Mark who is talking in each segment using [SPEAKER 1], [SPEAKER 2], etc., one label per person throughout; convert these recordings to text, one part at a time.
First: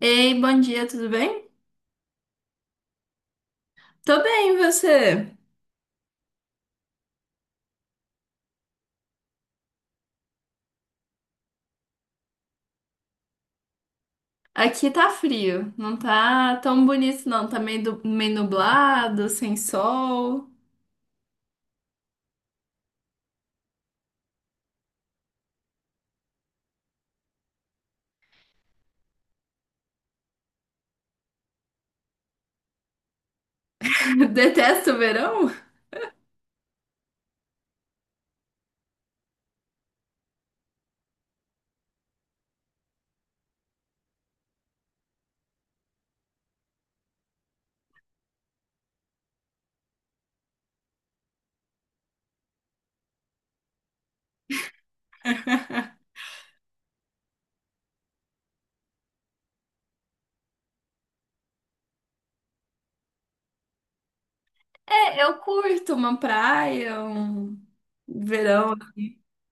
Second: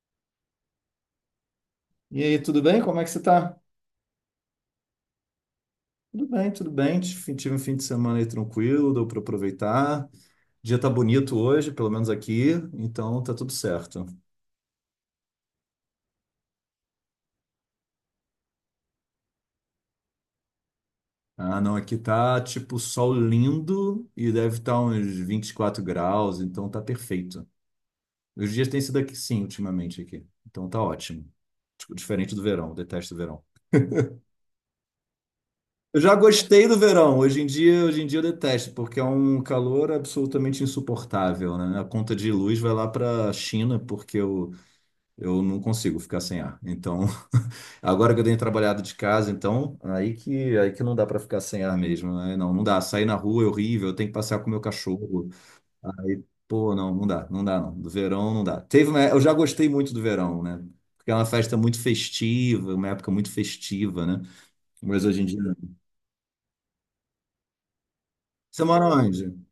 [SPEAKER 1] Ei, bom dia, tudo bem?
[SPEAKER 2] E aí, tudo bem? Como é que você tá?
[SPEAKER 1] Tô bem, e você?
[SPEAKER 2] Tudo bem, tudo bem. Tive um fim de semana aí tranquilo, deu para aproveitar. O dia tá bonito hoje, pelo menos aqui, então tá tudo certo.
[SPEAKER 1] Aqui tá frio, não tá tão bonito não, tá meio nublado, sem sol.
[SPEAKER 2] Ah, não, aqui tá tipo sol lindo e deve estar uns 24 graus, então tá perfeito. Os dias têm sido aqui sim, ultimamente aqui. Então tá ótimo. Tipo, diferente do verão, detesto o verão.
[SPEAKER 1] Detesto o verão?
[SPEAKER 2] Eu já gostei do verão. Hoje em dia eu detesto, porque é um calor absolutamente insuportável, né? A conta de luz vai lá para a China. Porque o Eu não consigo ficar sem ar. Então, agora que eu tenho trabalhado de casa, então, aí que não dá para ficar sem ar mesmo, né? Não, não dá. Sair na rua é horrível, eu tenho que passear com o meu cachorro. Aí, pô, não, não dá, não dá, não. Do verão não dá. Eu já gostei muito do verão, né? Porque é uma festa muito festiva, uma época muito festiva, né? Mas
[SPEAKER 1] É,
[SPEAKER 2] hoje em
[SPEAKER 1] eu
[SPEAKER 2] dia não.
[SPEAKER 1] curto uma praia, um
[SPEAKER 2] Você
[SPEAKER 1] verão.
[SPEAKER 2] mora onde?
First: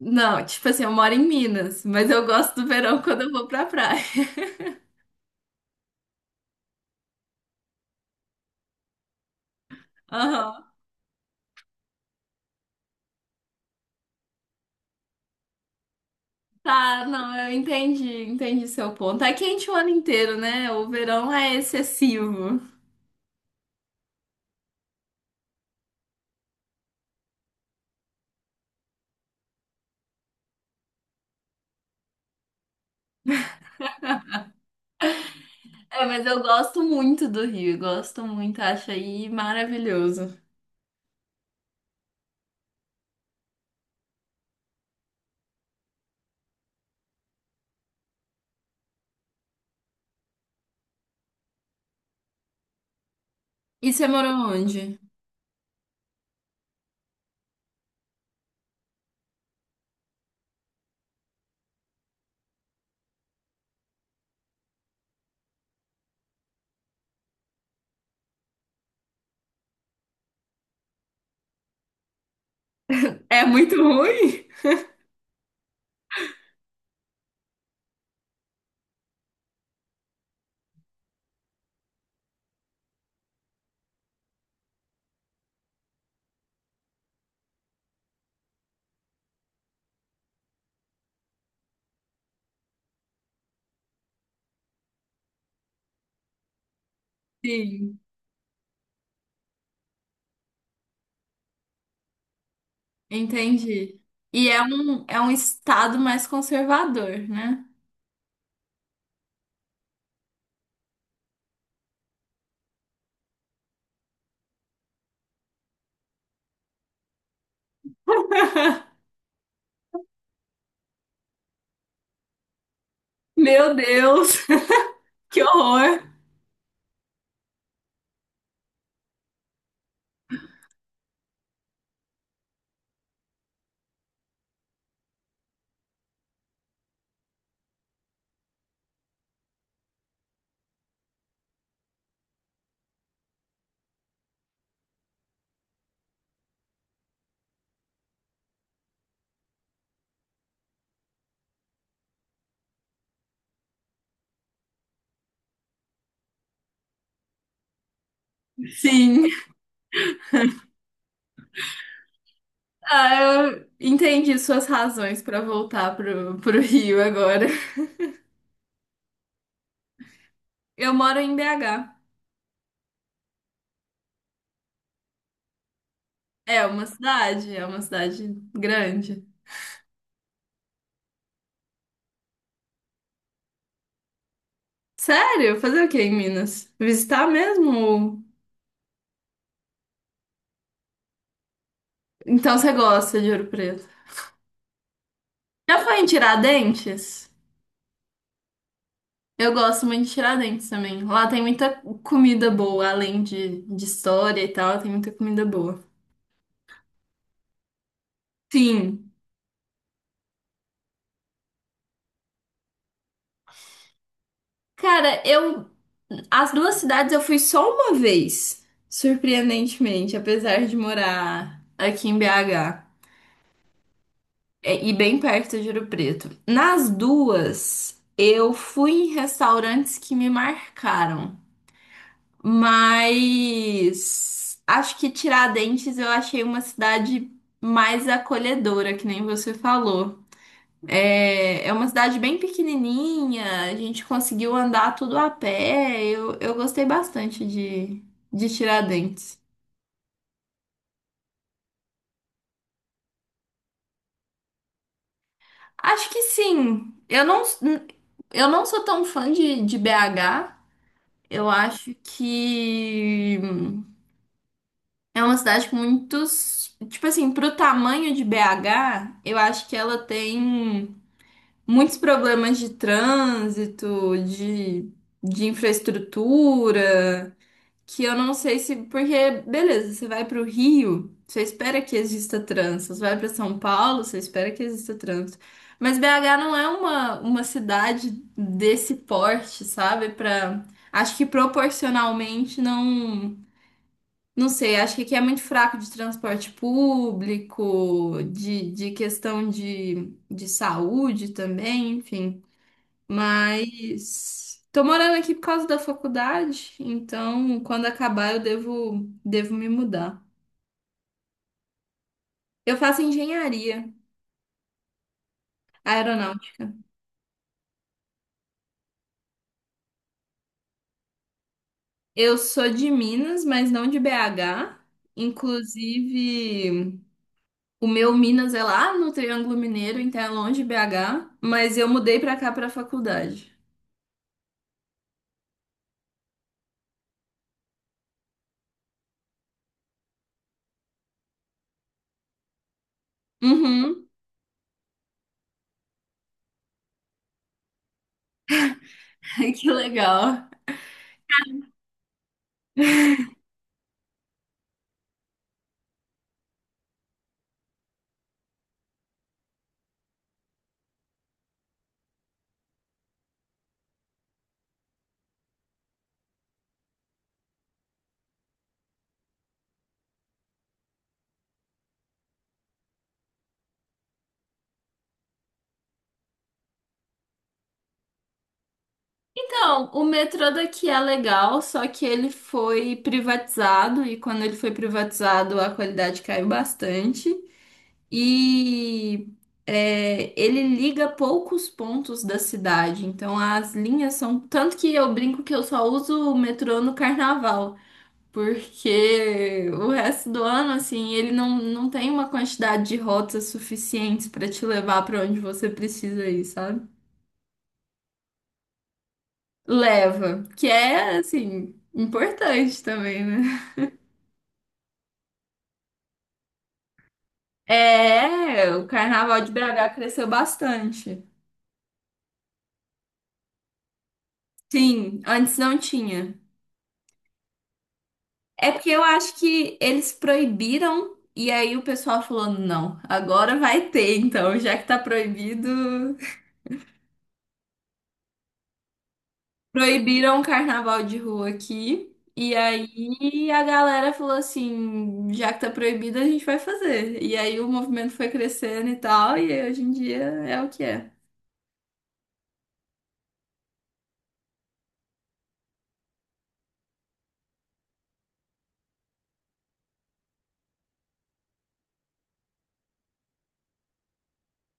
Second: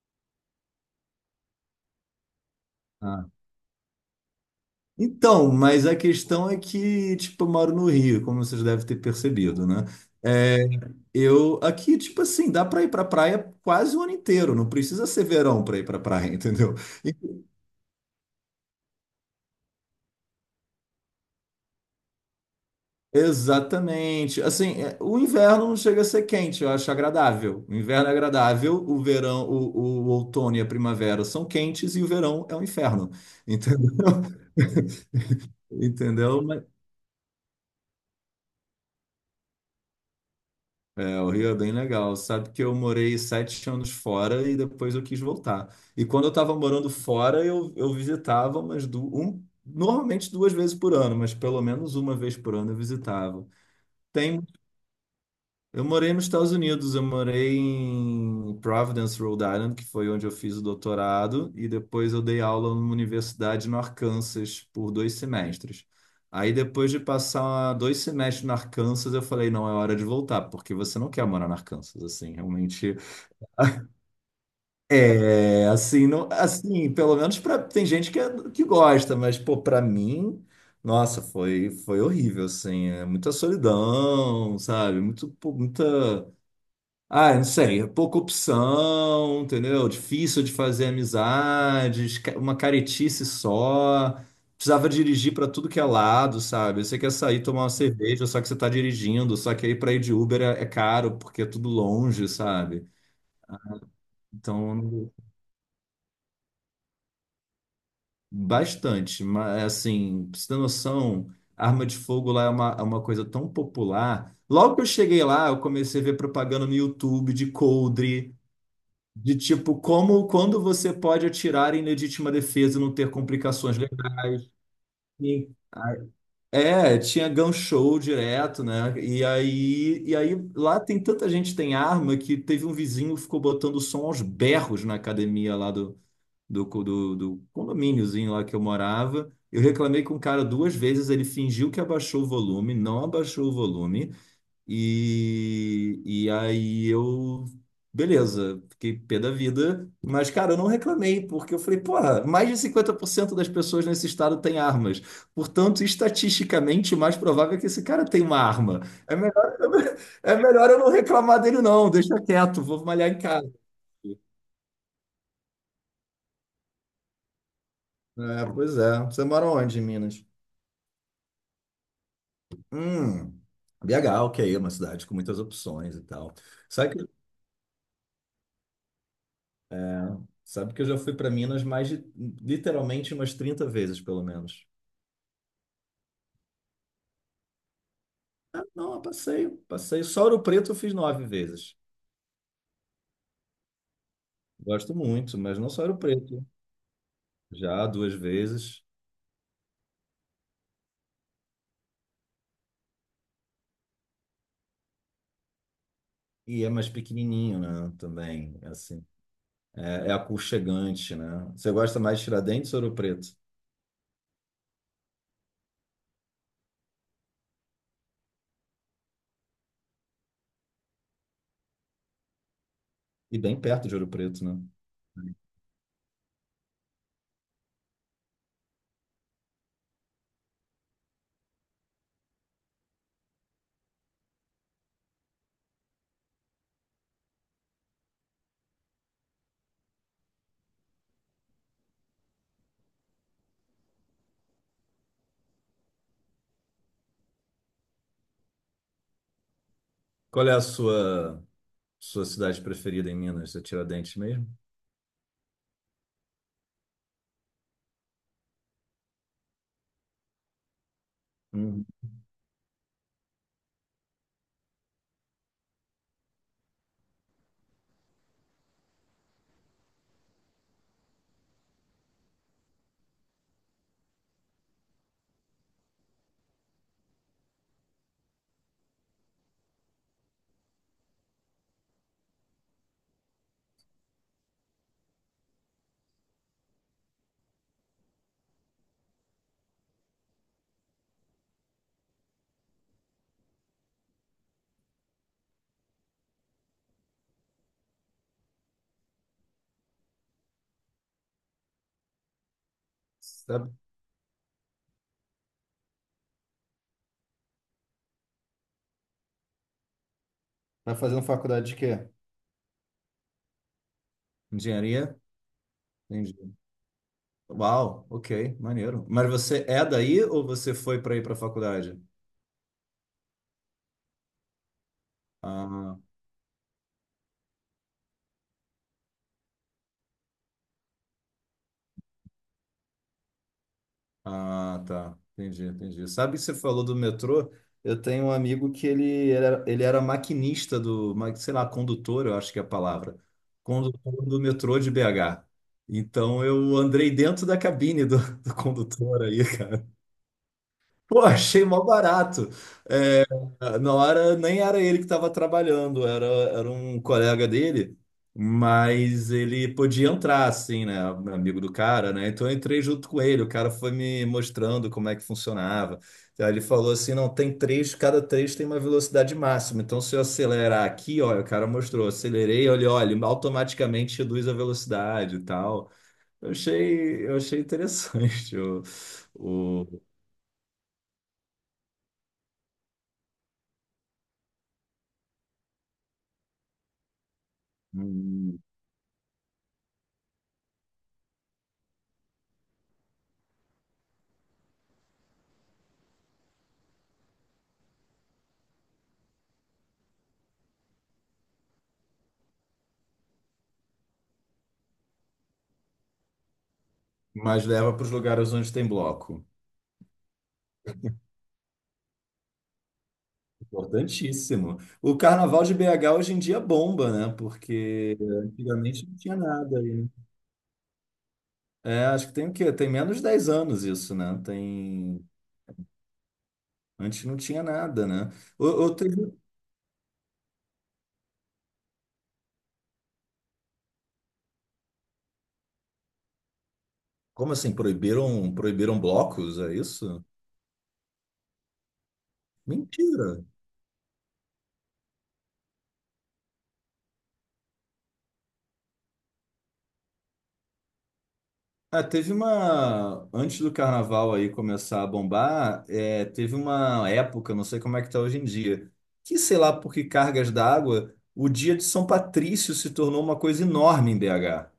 [SPEAKER 1] Não, tipo assim, eu moro em Minas, mas eu gosto do verão quando
[SPEAKER 2] Ah.
[SPEAKER 1] eu vou pra praia.
[SPEAKER 2] Então, mas a questão é que, tipo, eu moro no Rio, como vocês devem ter percebido, né? É,
[SPEAKER 1] Aham.
[SPEAKER 2] eu aqui, tipo assim, dá pra ir pra praia quase o ano inteiro, não precisa ser verão pra ir pra praia, entendeu?
[SPEAKER 1] Tá,
[SPEAKER 2] E-
[SPEAKER 1] não, eu entendi, entendi seu ponto. Tá quente o ano inteiro, né? O verão é excessivo.
[SPEAKER 2] Exatamente. Assim, é, o inverno não chega a ser quente, eu acho agradável. O inverno é agradável, o verão, o outono e a primavera são quentes e o verão é um inferno, entendeu?
[SPEAKER 1] É, mas eu
[SPEAKER 2] Entendeu?
[SPEAKER 1] gosto muito do Rio, gosto muito, acho aí maravilhoso.
[SPEAKER 2] É, o Rio é bem legal. Sabe que eu morei 7 anos fora e depois eu quis voltar. E quando eu estava morando fora, eu visitava normalmente 2 vezes por ano, mas pelo menos uma vez por ano eu visitava.
[SPEAKER 1] E você morou
[SPEAKER 2] Tem
[SPEAKER 1] onde?
[SPEAKER 2] Eu morei nos Estados Unidos, eu morei em Providence, Rhode Island, que foi onde eu fiz o doutorado, e depois eu dei aula numa universidade no Arkansas por 2 semestres. Aí depois de passar 2 semestres no Arkansas, eu falei, não, é hora de voltar, porque você não quer morar no Arkansas, assim, realmente.
[SPEAKER 1] É muito ruim?
[SPEAKER 2] É, assim, não, assim, pelo menos pra, tem gente que, que gosta, mas, pô, pra mim, nossa, foi horrível, assim, é muita solidão, sabe? Muito, pô, muita. Ah, não sei, é pouca opção, entendeu? Difícil de fazer amizades, uma caretice só. Precisava dirigir para tudo que é lado, sabe? Você quer sair tomar uma
[SPEAKER 1] Sim,
[SPEAKER 2] cerveja, só que você tá dirigindo, só que aí para ir de Uber é caro, porque é tudo longe, sabe?
[SPEAKER 1] entendi. E é
[SPEAKER 2] Então,
[SPEAKER 1] um, é um estado mais conservador, né?
[SPEAKER 2] bastante, mas assim, pra você ter noção, arma de fogo lá é uma coisa tão popular. Logo que eu cheguei lá, eu comecei a ver propaganda no YouTube de coldre. De tipo, como, quando você pode atirar em legítima defesa e não ter
[SPEAKER 1] Meu
[SPEAKER 2] complicações
[SPEAKER 1] Deus,
[SPEAKER 2] legais.
[SPEAKER 1] que
[SPEAKER 2] E-
[SPEAKER 1] horror!
[SPEAKER 2] É, tinha gun show direto, né? E aí, lá tem tanta gente que tem arma que teve um vizinho que ficou botando som aos berros na academia lá do condomíniozinho lá que eu morava. Eu reclamei com o cara 2 vezes, ele fingiu que abaixou o volume, não abaixou o volume. E aí beleza, fiquei pé da vida, mas cara, eu não reclamei, porque eu falei, porra, mais de 50% das pessoas nesse estado têm armas. Portanto, estatisticamente, o mais provável é que esse cara tenha uma arma. É
[SPEAKER 1] Sim.
[SPEAKER 2] melhor, é melhor eu não reclamar dele, não, deixa quieto, vou malhar em
[SPEAKER 1] Ah,
[SPEAKER 2] casa.
[SPEAKER 1] eu entendi suas razões para voltar pro Rio agora.
[SPEAKER 2] É, pois é. Você mora onde, em Minas?
[SPEAKER 1] Eu moro em BH.
[SPEAKER 2] Hum, BH, ok, é uma cidade com muitas opções e tal.
[SPEAKER 1] É uma
[SPEAKER 2] Sabe que
[SPEAKER 1] cidade, é uma cidade grande.
[SPEAKER 2] Sabe que eu já fui para Minas mais de, literalmente umas 30 vezes, pelo menos.
[SPEAKER 1] Sério? Fazer o que em Minas? Visitar mesmo?
[SPEAKER 2] Ah, não, eu passeio, passeio. Só Ouro Preto eu fiz 9 vezes.
[SPEAKER 1] Então você gosta de Ouro Preto.
[SPEAKER 2] Gosto muito, mas não
[SPEAKER 1] Já
[SPEAKER 2] só
[SPEAKER 1] foi
[SPEAKER 2] Ouro
[SPEAKER 1] em
[SPEAKER 2] Preto.
[SPEAKER 1] Tiradentes?
[SPEAKER 2] Já 2 vezes.
[SPEAKER 1] Eu gosto muito de Tiradentes também. Lá tem muita comida boa, além de história e tal, tem muita comida boa.
[SPEAKER 2] E é mais pequenininho, né? Também, assim.
[SPEAKER 1] Sim.
[SPEAKER 2] É aconchegante, né? Você gosta mais de Tiradentes ou Ouro Preto?
[SPEAKER 1] Cara, eu. As duas cidades eu fui só uma vez, surpreendentemente, apesar de morar aqui em BH,
[SPEAKER 2] E bem perto de Ouro Preto, né?
[SPEAKER 1] é, e bem perto de Ouro Preto. Nas duas, eu fui em restaurantes que me marcaram. Mas acho que Tiradentes eu achei uma cidade mais acolhedora, que nem você falou. É, é uma cidade bem pequenininha, a gente conseguiu andar tudo a pé. Eu gostei bastante de Tiradentes.
[SPEAKER 2] Qual é a sua cidade preferida em Minas? É Tiradentes mesmo?
[SPEAKER 1] Acho que sim. Eu não sou tão fã de BH. Eu
[SPEAKER 2] Hum.
[SPEAKER 1] acho que. É uma cidade com muitos. Tipo assim, pro tamanho de BH, eu acho que ela tem muitos problemas de trânsito, de infraestrutura, que eu não sei se. Porque, beleza, você vai pro Rio, você espera que exista trânsito. Você vai pra São Paulo, você espera que exista trânsito. Mas BH não é uma cidade desse porte, sabe? Acho que proporcionalmente não. Não sei, acho que aqui é muito fraco de transporte público, de questão de saúde também, enfim.
[SPEAKER 2] Sabe?
[SPEAKER 1] Mas tô morando aqui por causa da faculdade, então quando acabar eu devo me mudar.
[SPEAKER 2] Tá fazendo faculdade de quê?
[SPEAKER 1] Eu faço engenharia
[SPEAKER 2] Engenharia? Entendi.
[SPEAKER 1] aeronáutica.
[SPEAKER 2] Uau, ok, maneiro. Mas você é daí ou você foi para ir para a faculdade?
[SPEAKER 1] Eu sou de Minas, mas não de BH.
[SPEAKER 2] Ah,
[SPEAKER 1] Inclusive, o meu Minas é lá no Triângulo Mineiro, então é longe de BH, mas eu mudei pra cá pra faculdade.
[SPEAKER 2] ah, tá. Entendi, entendi. Sabe que você falou do metrô? Eu tenho um amigo que ele era maquinista sei lá, condutor, eu acho que é a palavra.
[SPEAKER 1] Uhum.
[SPEAKER 2] Condutor do metrô de BH. Então eu andei dentro da cabine do condutor aí.
[SPEAKER 1] Ai, que legal.
[SPEAKER 2] Pô, achei mó barato. Ah, não era, nem era ele que estava trabalhando, era um colega dele, mas ele podia entrar, assim, né? Amigo do cara, né? Então eu entrei junto com ele, o cara foi me mostrando como é que funcionava. Aí ele falou assim: não, tem três, cada três tem uma velocidade máxima. Então, se eu acelerar aqui, olha, o cara mostrou, acelerei, olha, olha, ele automaticamente reduz a velocidade e tal. Eu achei interessante
[SPEAKER 1] Então,
[SPEAKER 2] o,
[SPEAKER 1] o metrô daqui é legal, só que ele foi privatizado e quando ele foi privatizado a qualidade caiu bastante.
[SPEAKER 2] hum,
[SPEAKER 1] E é, ele liga poucos pontos da cidade, então as linhas são. Tanto que eu brinco que eu só uso o metrô no carnaval, porque o resto do ano, assim, ele não tem uma quantidade de rotas suficientes para te levar para onde você precisa ir, sabe?
[SPEAKER 2] mas leva para os lugares onde tem bloco.
[SPEAKER 1] Leva, que é, assim, importante também, né?
[SPEAKER 2] Importantíssimo. O carnaval de BH hoje em dia bomba, né? Porque
[SPEAKER 1] É, o
[SPEAKER 2] antigamente não tinha
[SPEAKER 1] carnaval de
[SPEAKER 2] nada
[SPEAKER 1] BH
[SPEAKER 2] aí, né?
[SPEAKER 1] cresceu bastante.
[SPEAKER 2] É, acho que tem o quê? Tem menos de 10 anos isso, né?
[SPEAKER 1] Sim, antes não tinha.
[SPEAKER 2] Antes não tinha nada, né? Eu
[SPEAKER 1] É porque
[SPEAKER 2] ou
[SPEAKER 1] eu
[SPEAKER 2] teve...
[SPEAKER 1] acho
[SPEAKER 2] um,
[SPEAKER 1] que eles proibiram e aí o pessoal falou, não, agora vai ter, então, já que tá proibido.
[SPEAKER 2] Como assim? Proibiram blocos? É isso?
[SPEAKER 1] Proibiram o carnaval de rua aqui. E
[SPEAKER 2] Mentira!
[SPEAKER 1] aí a galera falou assim, já que tá proibido, a gente vai fazer. E aí o movimento foi crescendo e tal, e hoje em dia é o que é.
[SPEAKER 2] Ah, antes do carnaval aí começar a bombar, é, teve uma época, não sei como é que tá hoje em dia, que sei lá por que cargas d'água, o dia de São Patrício se tornou uma coisa enorme em BH.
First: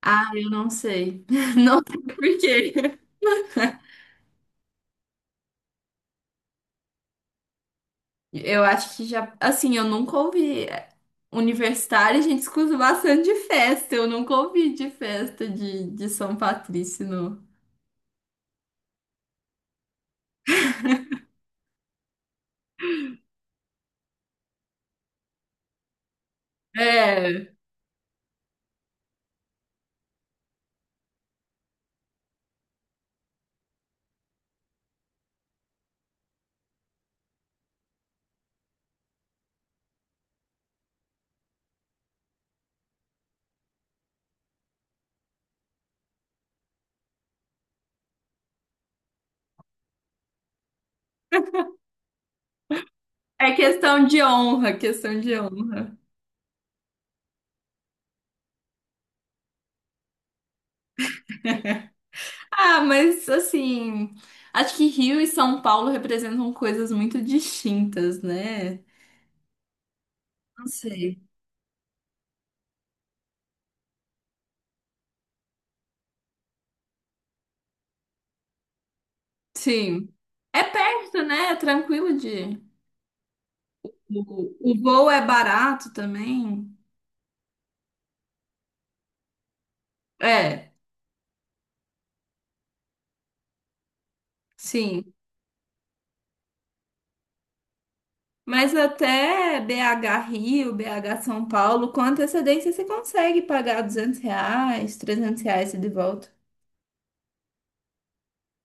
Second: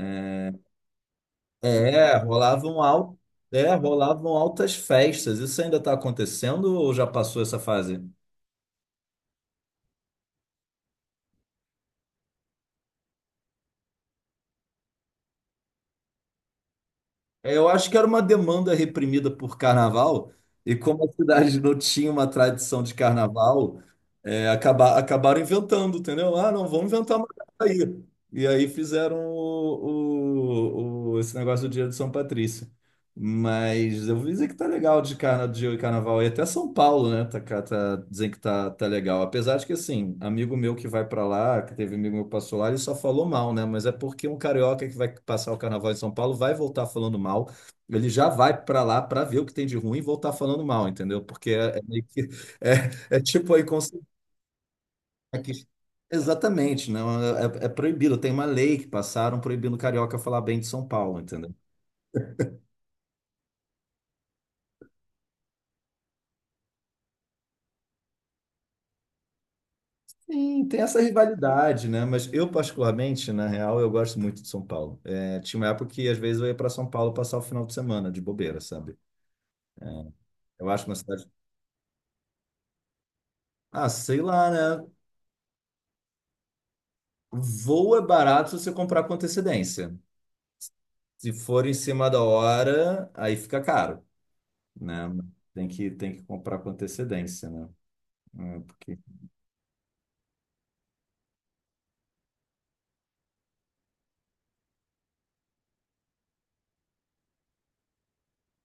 [SPEAKER 1] Ah, eu não sei. Não sei
[SPEAKER 2] É,
[SPEAKER 1] por
[SPEAKER 2] rolavam
[SPEAKER 1] quê.
[SPEAKER 2] al... Rolavam altas festas. Isso ainda está acontecendo ou já passou essa fase?
[SPEAKER 1] Eu acho que já. Assim, eu nunca ouvi. É, universitário, a gente escuta bastante de festa. Eu nunca ouvi de festa de São Patrício, não.
[SPEAKER 2] É, eu acho que era uma demanda reprimida por carnaval, e como a cidade não tinha uma tradição de carnaval, acabaram inventando, entendeu? Ah, não, vamos inventar uma
[SPEAKER 1] É.
[SPEAKER 2] data aí. E aí fizeram esse negócio do Dia de São Patrício. Mas eu vou dizer que tá legal de carnaval. E até São Paulo, né? Tá, dizem que tá legal. Apesar de que, assim, amigo meu que vai pra lá, que teve amigo meu que passou lá, ele só falou mal, né? Mas é porque um carioca que vai passar o carnaval em São Paulo vai voltar falando mal. Ele já vai pra lá pra ver o que tem de ruim e voltar falando mal, entendeu? Porque é
[SPEAKER 1] É
[SPEAKER 2] tipo aí
[SPEAKER 1] questão
[SPEAKER 2] consciente.
[SPEAKER 1] de honra, questão de honra.
[SPEAKER 2] Exatamente, não é, é proibido. Tem uma lei que passaram proibindo carioca falar bem de São Paulo, entendeu?
[SPEAKER 1] Ah, mas assim. Acho que Rio e São Paulo representam coisas muito distintas, né? Não
[SPEAKER 2] Sim, tem essa
[SPEAKER 1] sei.
[SPEAKER 2] rivalidade, né? Mas eu, particularmente, na real, eu gosto muito de São Paulo. É, tinha uma época que, às vezes, eu ia para São Paulo passar o final de semana de bobeira, sabe?
[SPEAKER 1] Sim. É
[SPEAKER 2] Eu acho uma
[SPEAKER 1] perto,
[SPEAKER 2] cidade.
[SPEAKER 1] né? É tranquilo de.
[SPEAKER 2] Ah, sei
[SPEAKER 1] O,
[SPEAKER 2] lá,
[SPEAKER 1] o
[SPEAKER 2] né?
[SPEAKER 1] voo é barato também.
[SPEAKER 2] Voo é barato se você comprar com antecedência.
[SPEAKER 1] É.
[SPEAKER 2] Se for em cima da hora, aí fica caro, né?
[SPEAKER 1] Sim,
[SPEAKER 2] Tem que comprar com antecedência, né? É,
[SPEAKER 1] mas
[SPEAKER 2] porque...
[SPEAKER 1] até BH Rio, BH São Paulo, com antecedência você consegue pagar R$ 200, R$ 300 de volta.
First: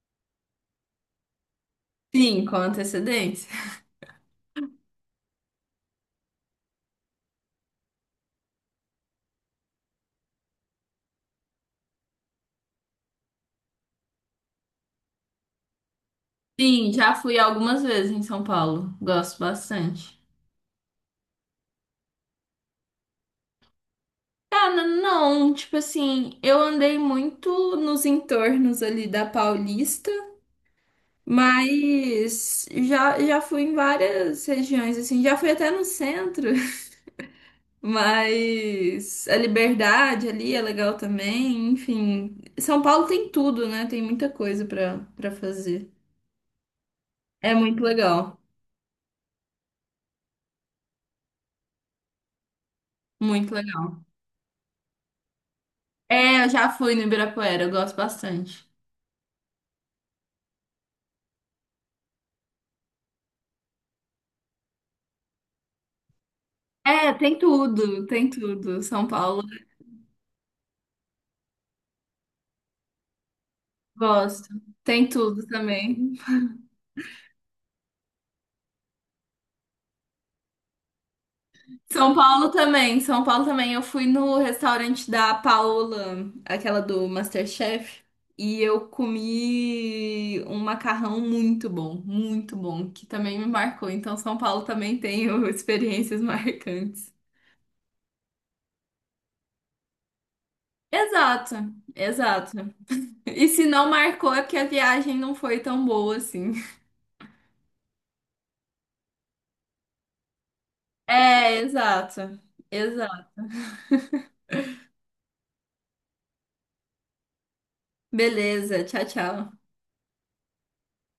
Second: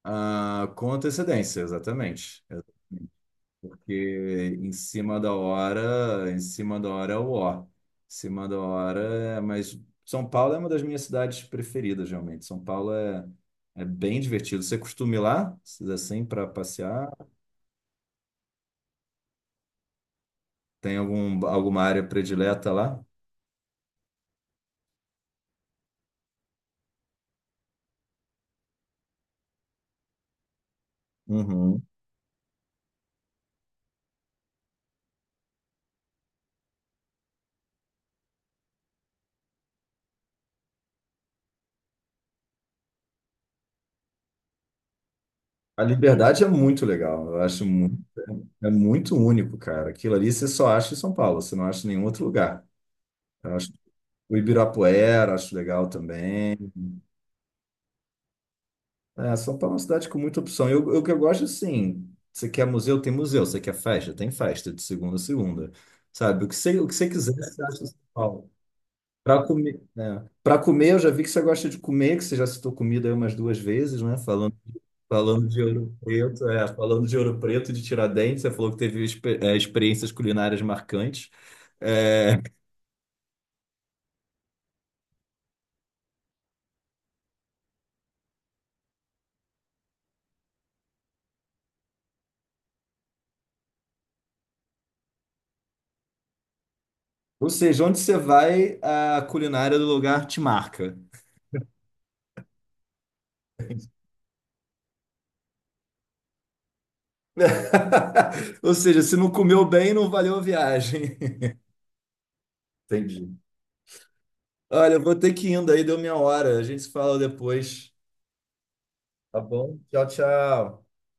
[SPEAKER 2] Ah, com antecedência, exatamente.
[SPEAKER 1] Sim, com antecedência.
[SPEAKER 2] Porque em cima da hora, em cima da hora é o ó. Em cima da hora é. Mas São Paulo é uma das minhas cidades preferidas, realmente. São Paulo é bem divertido. Você costuma ir lá, assim, para
[SPEAKER 1] Sim,
[SPEAKER 2] passear?
[SPEAKER 1] já fui algumas vezes em São Paulo. Gosto bastante.
[SPEAKER 2] Tem algum, alguma área predileta lá?
[SPEAKER 1] Cara, não, tipo assim, eu andei muito nos entornos ali da Paulista,
[SPEAKER 2] Uhum.
[SPEAKER 1] mas já fui em várias regiões, assim, já fui até no centro. Mas a liberdade ali é legal também, enfim. São Paulo tem tudo, né? Tem muita coisa pra para
[SPEAKER 2] A
[SPEAKER 1] fazer.
[SPEAKER 2] Liberdade é muito legal. Eu
[SPEAKER 1] É
[SPEAKER 2] acho
[SPEAKER 1] muito
[SPEAKER 2] muito,
[SPEAKER 1] legal,
[SPEAKER 2] é muito único, cara. Aquilo ali você só acha em São Paulo, você não acha em nenhum outro lugar.
[SPEAKER 1] muito
[SPEAKER 2] Eu acho
[SPEAKER 1] legal.
[SPEAKER 2] o Ibirapuera, acho legal
[SPEAKER 1] É, eu
[SPEAKER 2] também.
[SPEAKER 1] já fui no Ibirapuera, eu gosto bastante.
[SPEAKER 2] É, São Paulo é uma cidade com muita opção. Eu que eu gosto, assim, você quer museu, tem museu. Você quer festa, tem festa, de segunda a segunda. Sabe, o que você
[SPEAKER 1] É,
[SPEAKER 2] quiser,
[SPEAKER 1] tem
[SPEAKER 2] você acha em São
[SPEAKER 1] tudo, tem
[SPEAKER 2] Paulo.
[SPEAKER 1] tudo. São Paulo,
[SPEAKER 2] Para comer, né? Para comer, eu já vi que você gosta de comer, que você já citou comida aí umas 2 vezes, né?
[SPEAKER 1] gosto.
[SPEAKER 2] Falando,
[SPEAKER 1] Tem tudo
[SPEAKER 2] falando de Ouro
[SPEAKER 1] também.
[SPEAKER 2] Preto, é, falando de Ouro Preto e de Tiradentes, você falou que teve experiências culinárias marcantes.
[SPEAKER 1] São
[SPEAKER 2] É,
[SPEAKER 1] Paulo também, São Paulo também. Eu fui no restaurante da Paola, aquela do MasterChef, e eu comi um macarrão muito bom, que também me marcou. Então, São Paulo também tem experiências marcantes.
[SPEAKER 2] ou seja, onde você vai, a culinária do lugar te marca.
[SPEAKER 1] Exato, exato. E se não marcou é porque a viagem não foi tão boa assim.
[SPEAKER 2] Ou seja, se não comeu bem, não valeu a viagem.
[SPEAKER 1] É, exato,
[SPEAKER 2] Entendi.
[SPEAKER 1] exato.
[SPEAKER 2] Olha, eu vou ter que ir indo aí, deu minha hora. A gente se fala depois.
[SPEAKER 1] Beleza, tchau,
[SPEAKER 2] Tá
[SPEAKER 1] tchau.
[SPEAKER 2] bom? Tchau, tchau.